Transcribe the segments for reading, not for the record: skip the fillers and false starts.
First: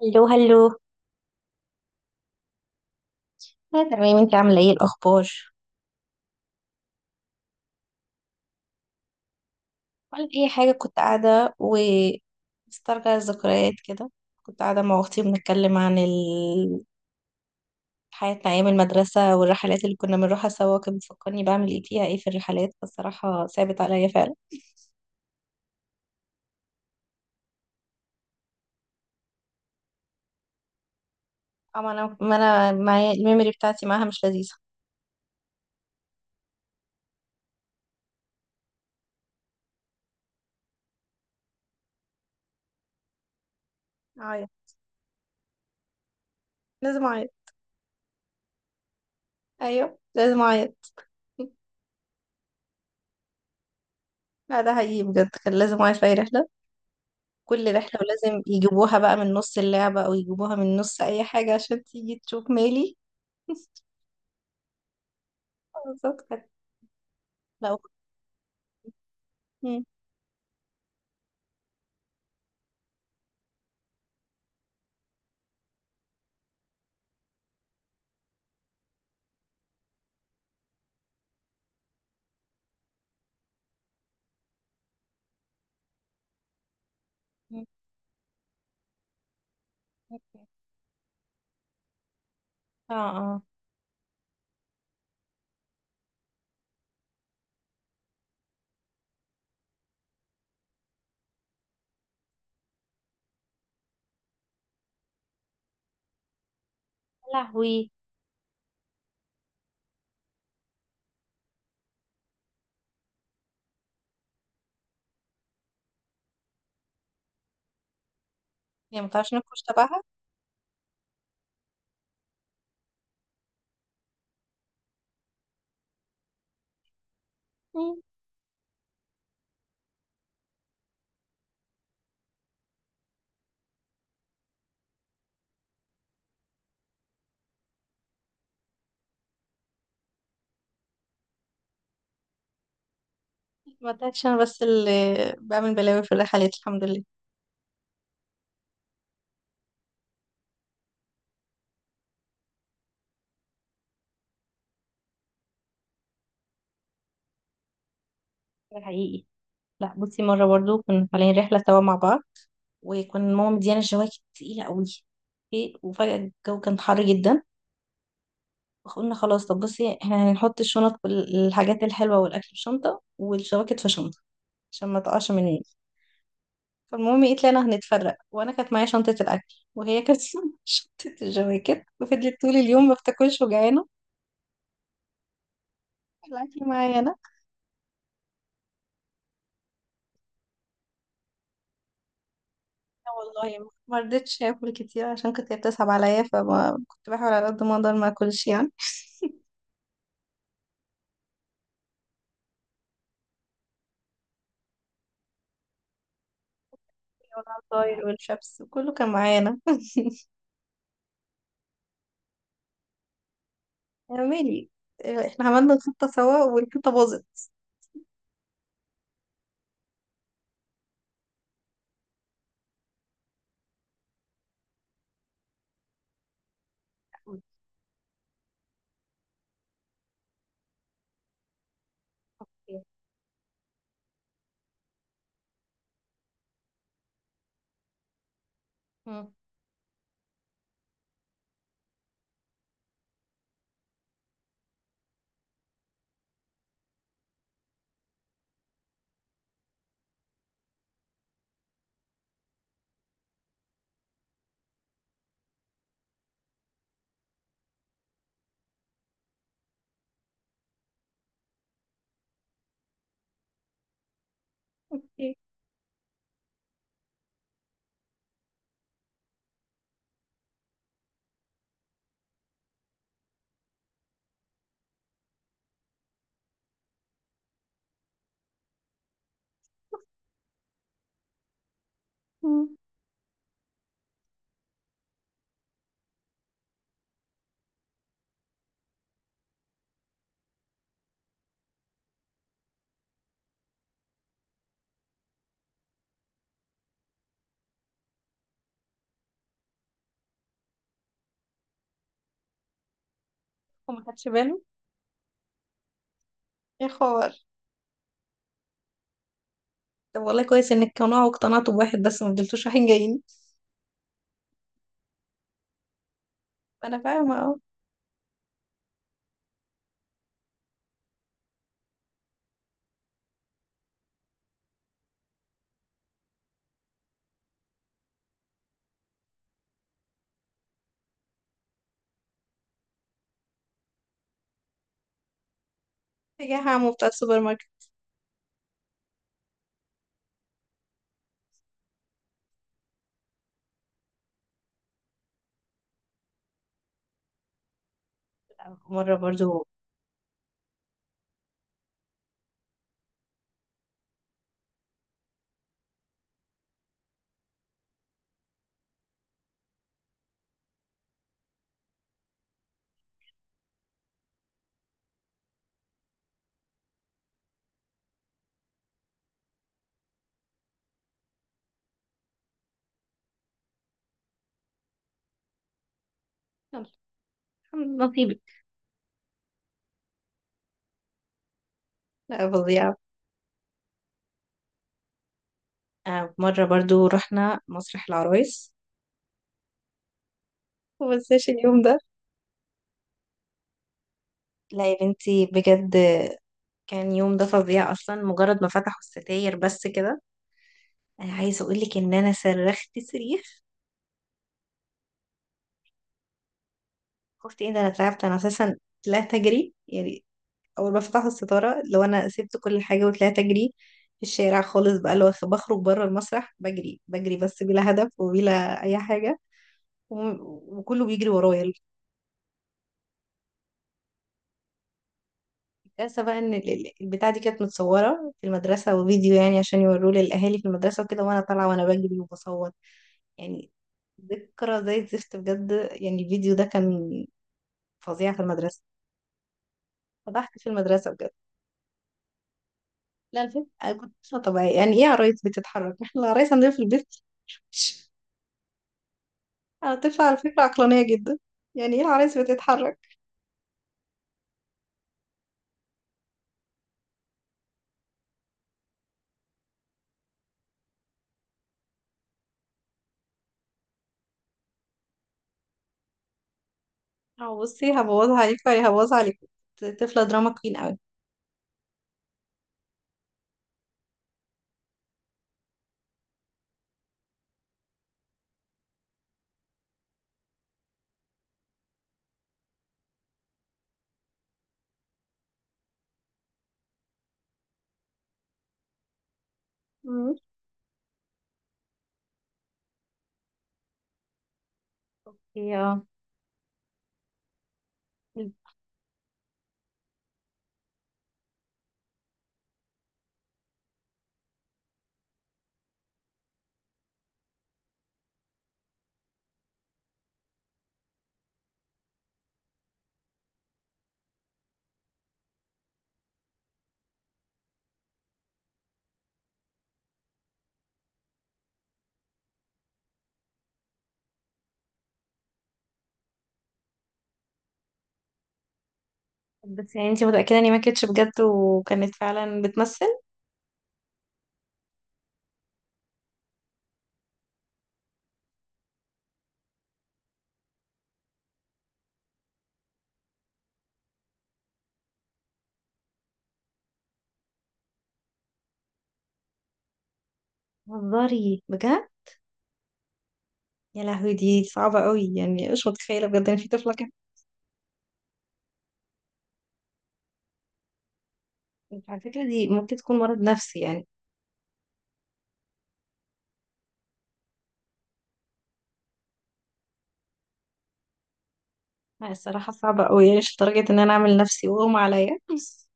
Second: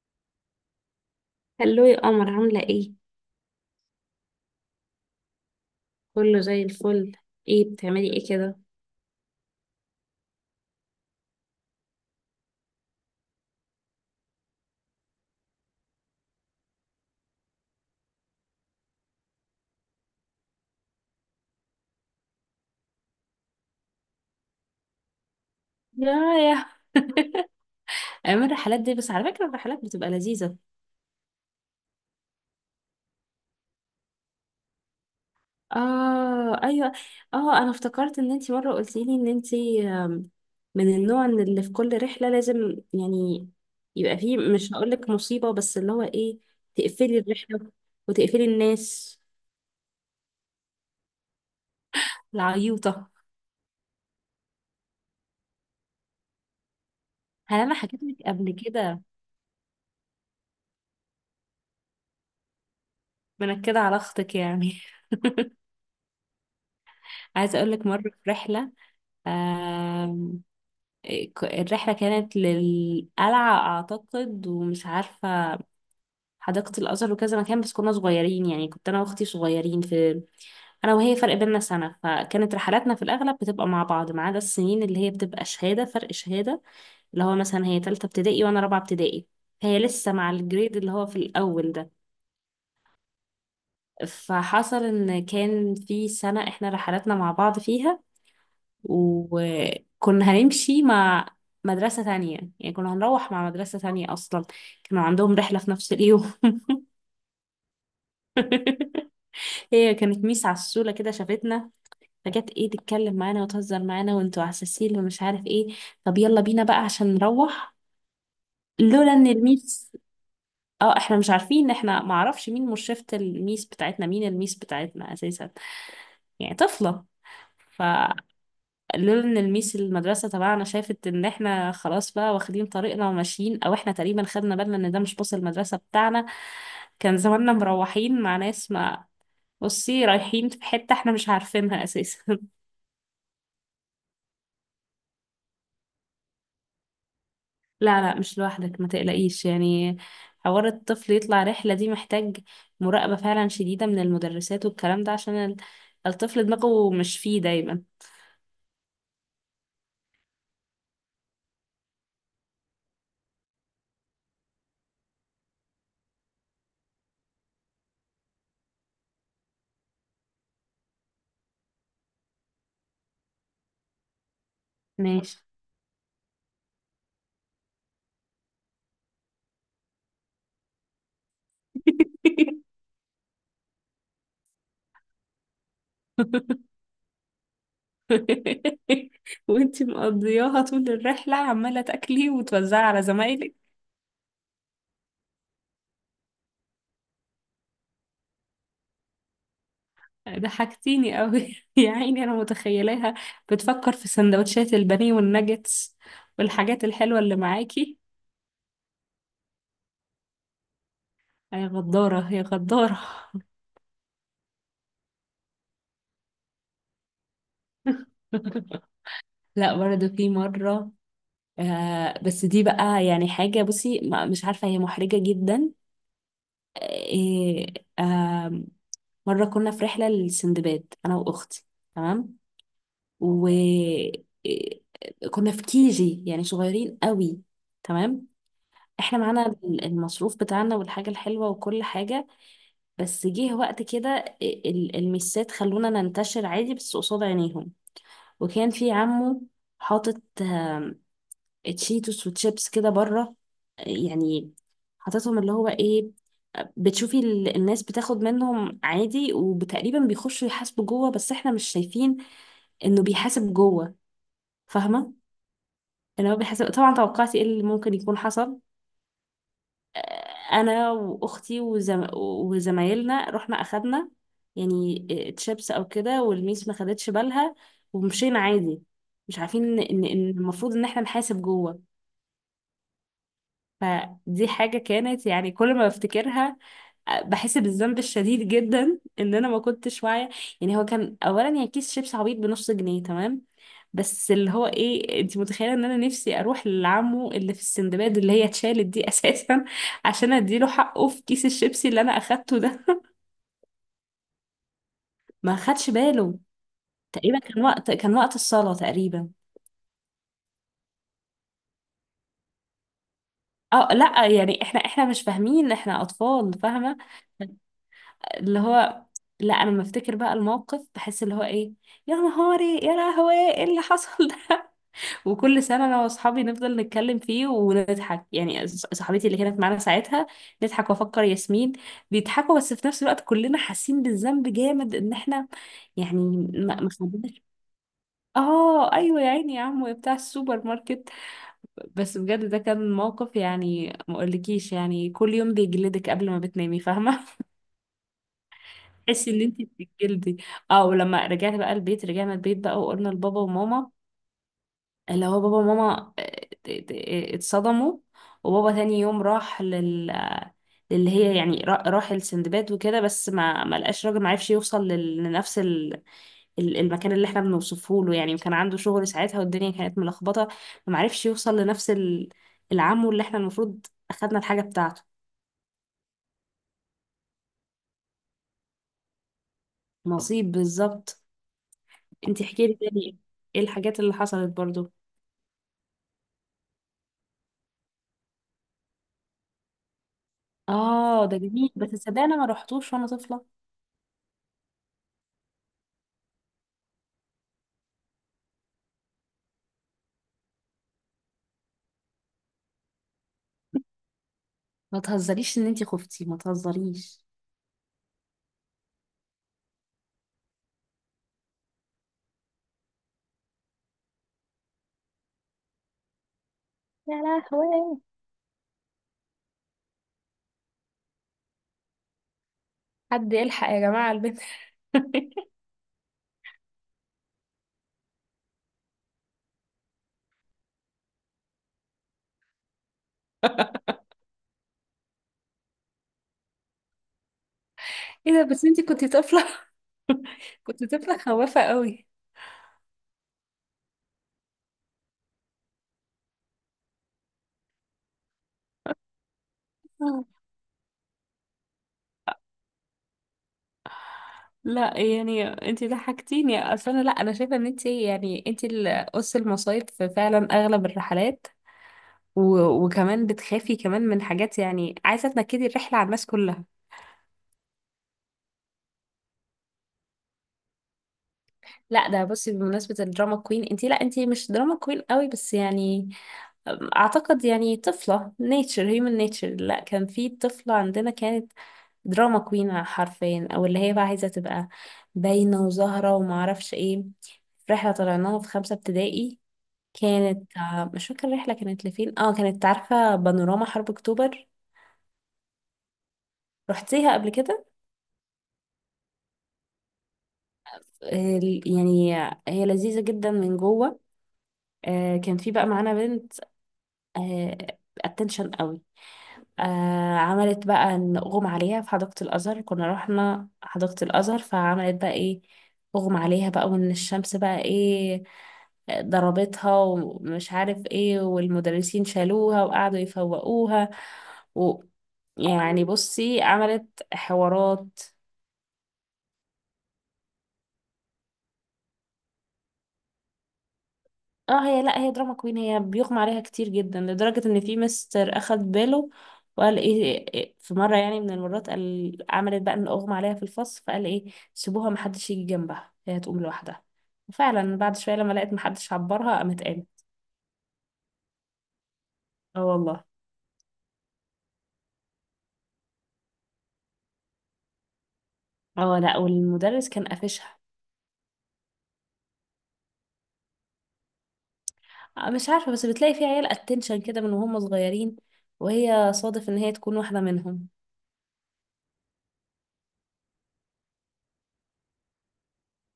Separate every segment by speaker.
Speaker 1: هلو.
Speaker 2: هلو يا قمر عاملة ايه؟
Speaker 1: أنا تمام، انت عاملة ايه الأخبار؟
Speaker 2: كله زي الفل. ايه بتعملي ايه كده؟
Speaker 1: ولا أي حاجة، كنت قاعدة بسترجع الذكريات كده. كنت قاعدة مع أختي بنتكلم عن حياتنا أيام المدرسة والرحلات اللي كنا بنروحها سوا. كانت بتفكرني بعمل ايه فيها ايه في الرحلات، فالصراحة ثابت عليا فعلا.
Speaker 2: يا يا ايام الرحلات دي، بس على فكرة الرحلات بتبقى لذيذة.
Speaker 1: أما أنا ما أنا معايا الميموري بتاعتي معاها مش لذيذة.
Speaker 2: اه ايوه. اه انا افتكرت ان انتي مرة قلتيلي ان انتي من النوع ان اللي في كل رحلة لازم يعني يبقى فيه
Speaker 1: أعيط،
Speaker 2: مش هقولك مصيبة بس اللي هو ايه،
Speaker 1: لازم
Speaker 2: تقفلي
Speaker 1: أعيط.
Speaker 2: الرحلة وتقفلي الناس،
Speaker 1: أيوه لازم أعيط.
Speaker 2: العيوطة.
Speaker 1: لا ده حقيقي بجد، كان لازم أعيط في أي رحلة.
Speaker 2: هل
Speaker 1: كل
Speaker 2: انا
Speaker 1: رحلة
Speaker 2: حكيت لك
Speaker 1: ولازم
Speaker 2: قبل
Speaker 1: يجيبوها
Speaker 2: كده
Speaker 1: بقى من نص اللعبة أو يجيبوها من نص أي حاجة عشان تيجي تشوف مالي.
Speaker 2: منكدة على اختك يعني؟
Speaker 1: بالظبط كانت.
Speaker 2: عايزة
Speaker 1: لو
Speaker 2: اقولك مرة في رحلة،
Speaker 1: مم.
Speaker 2: الرحلة كانت للقلعة أعتقد، ومش عارفة، حديقة الأزهر وكذا مكان، بس كنا صغيرين يعني، كنت أنا وأختي صغيرين في، أنا وهي فرق بيننا سنة، فكانت رحلاتنا في الأغلب بتبقى مع بعض، ما عدا السنين اللي هي بتبقى شهادة، فرق شهادة، اللي هو
Speaker 1: مم.
Speaker 2: مثلا هي تالتة ابتدائي وأنا رابعة ابتدائي. هي لسه مع الجريد اللي هو في الأول ده.
Speaker 1: اه اه.
Speaker 2: فحصل إن كان في سنة إحنا رحلاتنا مع بعض فيها، وكنا هنمشي مع مدرسة تانية، يعني كنا هنروح مع مدرسة تانية أصلا، كانوا عندهم رحلة في نفس اليوم.
Speaker 1: يا لهوي،
Speaker 2: هي كانت ميس عسولة كده شافتنا، فجت ايه تتكلم معانا وتهزر معانا وانتوا عساسين ومش عارف ايه، طب يلا بينا بقى عشان نروح.
Speaker 1: هي ما
Speaker 2: لولا ان
Speaker 1: تعرفش نفكش
Speaker 2: الميس.
Speaker 1: تبعها.
Speaker 2: اه احنا مش عارفين، احنا معرفش مين مرشفة الميس بتاعتنا، مين الميس بتاعتنا اساسا، يعني طفلة. ف
Speaker 1: مم.
Speaker 2: لولا ان الميس المدرسه تبعنا شافت ان احنا خلاص بقى واخدين طريقنا وماشيين، او احنا تقريبا خدنا بالنا ان ده مش باص المدرسه بتاعنا، كان زماننا مروحين مع ناس، ما، بصي رايحين في حته احنا مش عارفينها اساسا.
Speaker 1: ما تعرفش، أنا بس اللي بعمل بلاوي في الرحلات الحمد لله.
Speaker 2: لا، لا، مش لوحدك ما تقلقيش يعني. حوار الطفل يطلع رحله دي محتاج مراقبه فعلا شديده من المدرسات والكلام ده، عشان الطفل دماغه مش فيه دايما.
Speaker 1: ده حقيقي. لا بصي، مرة برضو كنا طالعين رحلة سوا مع بعض، وكنا ماما مديانا جواكت تقيلة قوي، وفجأة الجو كان حر جدا. قلنا خلاص، طب بصي احنا هنحط الشنط والحاجات الحلوة والأكل في شنطة والشواكت في شنطة عشان ما تقعش
Speaker 2: ماشي.
Speaker 1: مني. فالمهم ايه، طلعنا هنتفرق، وانا كانت معايا شنطة الأكل، وهي كانت شنطة الجواكت، وفضلت طول اليوم ما بتاكلش وجعانة. الأكل معايا أنا.
Speaker 2: وانتي مقضياها طول الرحلة عمالة تاكلي وتوزعي على
Speaker 1: لا
Speaker 2: زمايلك.
Speaker 1: والله ما رضيتش آكل كتير، عشان كنت هي بتسحب عليا، فما كنت بحاول على قد ما أقدر ما أكلش يعني.
Speaker 2: ضحكتيني قوي، يا عيني انا متخيلاها بتفكر في سندوتشات البانيه والناجتس والحاجات الحلوة اللي معاكي.
Speaker 1: والعصاير والشبس وكله كان معايا أنا.
Speaker 2: يا غدارة يا غدارة.
Speaker 1: يا مالي، احنا عملنا الخطة سوا والخطة باظت.
Speaker 2: لا برضه في مرة، آه بس دي بقى يعني حاجة بصي، مش عارفة هي محرجة جدا. آه. آه. مرة كنا في رحلة للسندباد أنا وأختي، تمام،
Speaker 1: أوكي.
Speaker 2: وكنا في كيجي يعني صغيرين قوي، تمام. احنا
Speaker 1: مم.
Speaker 2: معانا المصروف بتاعنا والحاجة الحلوة وكل حاجة، بس جه وقت كده المسات خلونا ننتشر عادي بس قصاد عينيهم، وكان في عمه حاطط تشيتوس وتشيبس كده بره يعني، حاططهم اللي هو ايه، بتشوفي الناس بتاخد منهم عادي، وتقريبا بيخشوا يحاسبوا جوه بس احنا مش شايفين انه بيحاسب جوه، فاهمة؟
Speaker 1: أوكي.
Speaker 2: اللي هو بيحسب طبعا، توقعتي ايه اللي ممكن يكون حصل؟ آه، انا واختي وزمايلنا رحنا اخدنا يعني تشيبس او كده، والميس ما خدتش بالها، ومشينا عادي مش عارفين ان إن المفروض ان احنا نحاسب جوه.
Speaker 1: مم.
Speaker 2: فدي حاجة كانت يعني كل ما بفتكرها بحس بالذنب الشديد جدا، ان انا ما كنتش واعيه، يعني هو كان اولا يعني كيس شيبس عبيط بنص جنيه، تمام، بس اللي هو ايه، انت متخيله ان انا نفسي اروح لعمه اللي في السندباد اللي هي اتشالت دي اساسا عشان اديله حقه في كيس الشيبسي اللي انا اخدته ده.
Speaker 1: وما خدش باله.
Speaker 2: ما خدش باله.
Speaker 1: ايه خبر.
Speaker 2: تقريبا كان وقت الصلاه تقريبا.
Speaker 1: طب والله كويس انك قناعة واقتنعتوا بواحد بس ما فضلتوش رايحين جايين.
Speaker 2: اه لا يعني احنا مش فاهمين، احنا اطفال، فاهمه.
Speaker 1: انا فاهمة اه.
Speaker 2: اللي هو، لا انا لما افتكر بقى الموقف بحس اللي هو ايه، يا نهاري، يا لهوي ايه اللي حصل ده. وكل سنة أنا وأصحابي نفضل نتكلم فيه ونضحك، يعني صاحبتي اللي كانت معانا ساعتها، نضحك وأفكر ياسمين بيضحكوا، بس في نفس الوقت كلنا حاسين بالذنب جامد إن إحنا يعني
Speaker 1: اتجاه
Speaker 2: ما
Speaker 1: عمو بتاع السوبر
Speaker 2: خدناش.
Speaker 1: ماركت.
Speaker 2: آه أيوة، يا عيني يا عمو يا بتاع السوبر ماركت. بس بجد ده كان موقف يعني ما أقولكيش، يعني كل يوم بيجلدك قبل ما بتنامي، فاهمة؟
Speaker 1: مرة
Speaker 2: تحسي إن أنت
Speaker 1: برضو.
Speaker 2: بتتجلدي. اه ولما رجعت بقى البيت، رجعنا البيت بقى وقلنا لبابا وماما، اللي هو بابا وماما اتصدموا، وبابا تاني يوم راح للي هي يعني، راح لسندباد وكده، بس ما لقاش راجل، ما عرفش يوصل لنفس المكان اللي احنا بنوصفه له يعني، وكان عنده شغل ساعتها والدنيا كانت ملخبطة، فما عرفش يوصل لنفس العمو اللي احنا المفروض اخدنا الحاجة بتاعته.
Speaker 1: يلا، الحمد لله نصيبك.
Speaker 2: نصيب بالظبط. انتي
Speaker 1: لا
Speaker 2: احكي لي
Speaker 1: فظيعة.
Speaker 2: تاني ايه الحاجات اللي حصلت برضو.
Speaker 1: مرة برضو رحنا مسرح العرايس،
Speaker 2: اه ده
Speaker 1: ومنساش
Speaker 2: جميل
Speaker 1: اليوم
Speaker 2: بس
Speaker 1: ده.
Speaker 2: صدقني انا ما رحتوش وانا طفلة.
Speaker 1: لا يا بنتي بجد، كان يوم ده فظيع اصلا. مجرد ما فتحوا الستاير بس كده، انا عايزه اقول لك ان انا صرخت صريخ.
Speaker 2: ما تهزريش ان انتي خفتي، ما تهزريش.
Speaker 1: خفت ايه ده، انا تعبت انا اساسا، طلعت اجري يعني. اول ما فتحوا الستاره، لو انا سبت كل حاجه وطلعت اجري في الشارع خالص بقى، لو بخرج بره المسرح بجري
Speaker 2: يا
Speaker 1: بجري بس بلا
Speaker 2: لهوي،
Speaker 1: هدف وبلا اي حاجه. وكله بيجري ورايا.
Speaker 2: حد يلحق يا جماعة على البنت.
Speaker 1: الكارثه بقى ان البتاعه دي كانت متصوره في المدرسه، وفيديو يعني عشان يوروه للاهالي في المدرسه وكده، وانا طالعه وانا بجري وبصور يعني. ذكرى زي الزفت بجد، يعني الفيديو ده كان فظيع
Speaker 2: ايه
Speaker 1: في
Speaker 2: ده، بس
Speaker 1: المدرسه.
Speaker 2: انتي كنتي طفلة.
Speaker 1: فضحت في
Speaker 2: كنتي
Speaker 1: المدرسه
Speaker 2: طفلة
Speaker 1: بجد.
Speaker 2: خوافة قوي.
Speaker 1: لا الفيلم أنا كنت مش طبيعي، يعني ايه عرايس بتتحرك؟ احنا العرايس عندنا في البيت. انا طفلة
Speaker 2: آه.
Speaker 1: على فكرة عقلانية جدا، يعني ايه العرايس بتتحرك؟
Speaker 2: لا يعني انتي ضحكتيني اصلا، لا انا شايفه ان انتي يعني انتي اللي قص المصايب في فعلا اغلب الرحلات، و... وكمان بتخافي كمان من حاجات يعني، عايزه تنكدي الرحله على الناس كلها.
Speaker 1: اه بصي، هبوظها عليك ولا هبوظها عليك، طفلة دراما كوين قوي.
Speaker 2: لا ده بصي بمناسبة الدراما كوين انتي، لا انتي مش دراما كوين قوي بس يعني، اعتقد يعني طفلة نيتشر، هيومن نيتشر. لا كان في طفلة عندنا كانت دراما كوين حرفيا، او اللي هي بقى عايزة تبقى باينة وزهرة ومعرفش ايه. في رحلة طلعناها في خمسة ابتدائي،
Speaker 1: مم.
Speaker 2: كانت مش فاكرة الرحلة كانت لفين، اه كانت، عارفة، بانوراما حرب اكتوبر.
Speaker 1: هي اه.
Speaker 2: رحتيها قبل كده؟ آه، يعني هي لذيذة جدا من جوه. كان في بقى معانا بنت اتنشن قوي، آه عملت بقى إن أغمى عليها في حديقة الأزهر، كنا رحنا حديقة الأزهر، فعملت بقى إيه، أغمى عليها بقى، وإن الشمس بقى إيه ضربتها ومش عارف إيه، والمدرسين شالوها وقعدوا يفوقوها، و، يعني بصي عملت حوارات.
Speaker 1: بس يعني انتي متأكدة اني ما كانتش بجد وكانت فعلا بتمثل؟
Speaker 2: اه هي، لا هي دراما كوين، هي بيغمى عليها كتير جدا لدرجة ان في مستر اخد باله، وقال ايه، في مرة يعني من المرات قال، عملت بقى ان اغمى عليها في الفصل، فقال ايه سيبوها محدش يجي جنبها هي هتقوم لوحدها. وفعلا بعد شوية لما لقيت محدش عبرها، قامت قامت.
Speaker 1: هزاري بجد.
Speaker 2: اه والله.
Speaker 1: يا لهوي دي صعبة قوي، يعني مش متخيلة بجد ان في طفلة كده.
Speaker 2: اه لا، والمدرس كان قافشها.
Speaker 1: انت على فكرة دي ممكن تكون مرض نفسي يعني.
Speaker 2: مش عارفة بس بتلاقي في عيال اتنشن كده من وهم صغيرين، وهي صادف ان هي تكون واحدة منهم.
Speaker 1: لا الصراحة صعبة قوي، يعني مش لدرجة ان انا اعمل نفسي واغمى عليا بس.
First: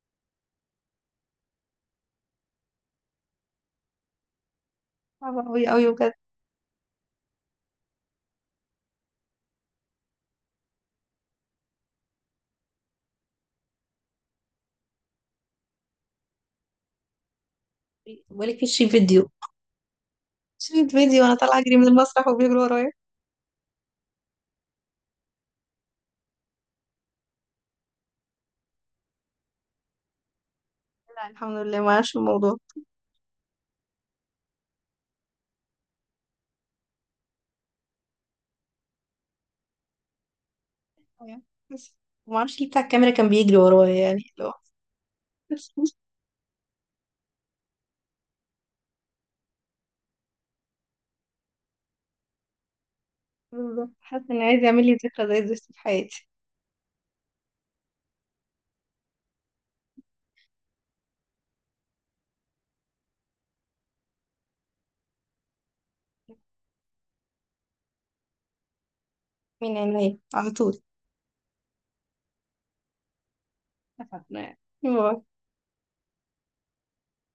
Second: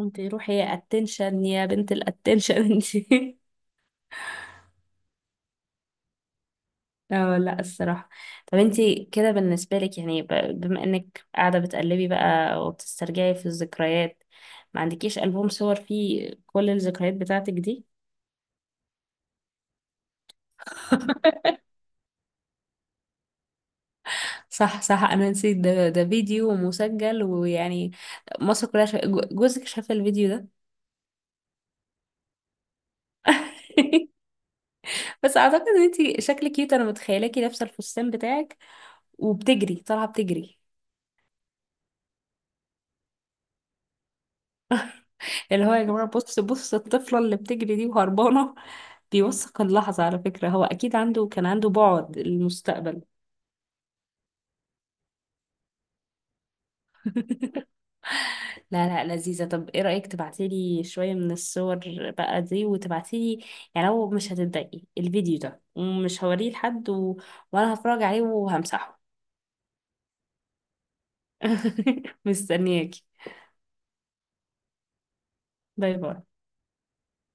Speaker 2: انت روحي يا اتنشن يا بنت الاتنشن انت.
Speaker 1: صعبة قوي قوي بجد.
Speaker 2: اه لا الصراحة. طب انتي كده بالنسبة لك يعني، بما انك قاعدة بتقلبي بقى وبتسترجعي في الذكريات، ما عندكيش ألبوم صور فيه كل الذكريات بتاعتك دي؟
Speaker 1: بقولك في شريط فيديو، شريط فيديو وانا طالعة اجري من المسرح وبيجروا ورايا.
Speaker 2: صح صح، انا نسيت، ده فيديو مسجل ويعني مصر كلها جوزك شاف الفيديو ده.
Speaker 1: لا الحمد لله ما اعرفش الموضوع.
Speaker 2: بس اعتقد ان انتي شكلك كيوت، انا متخيلاكي لابسة الفستان بتاعك وبتجري، طالعة بتجري،
Speaker 1: بس ما اعرفش ليه بتاع الكاميرا كان بيجري ورايا، يعني اللي هو
Speaker 2: اللي هو يا جماعة بص بص الطفلة اللي بتجري دي وهربانة. بيوثق اللحظة على فكرة، هو أكيد عنده، كان عنده بعد المستقبل.
Speaker 1: بالظبط، حاسه ان عايز يعمل لي ذكرى زي دي في حياتي.
Speaker 2: لا لا لذيذة. طب إيه رأيك تبعتيلي شوية من الصور بقى دي، وتبعتيلي يعني لو مش هتتضايقي الفيديو ده ومش هوريه لحد، و... وأنا هتفرج عليه وهمسحه.
Speaker 1: من عينيا على طول.
Speaker 2: مستنياكي.
Speaker 1: اتفقنا يعني. باي.
Speaker 2: باي باي.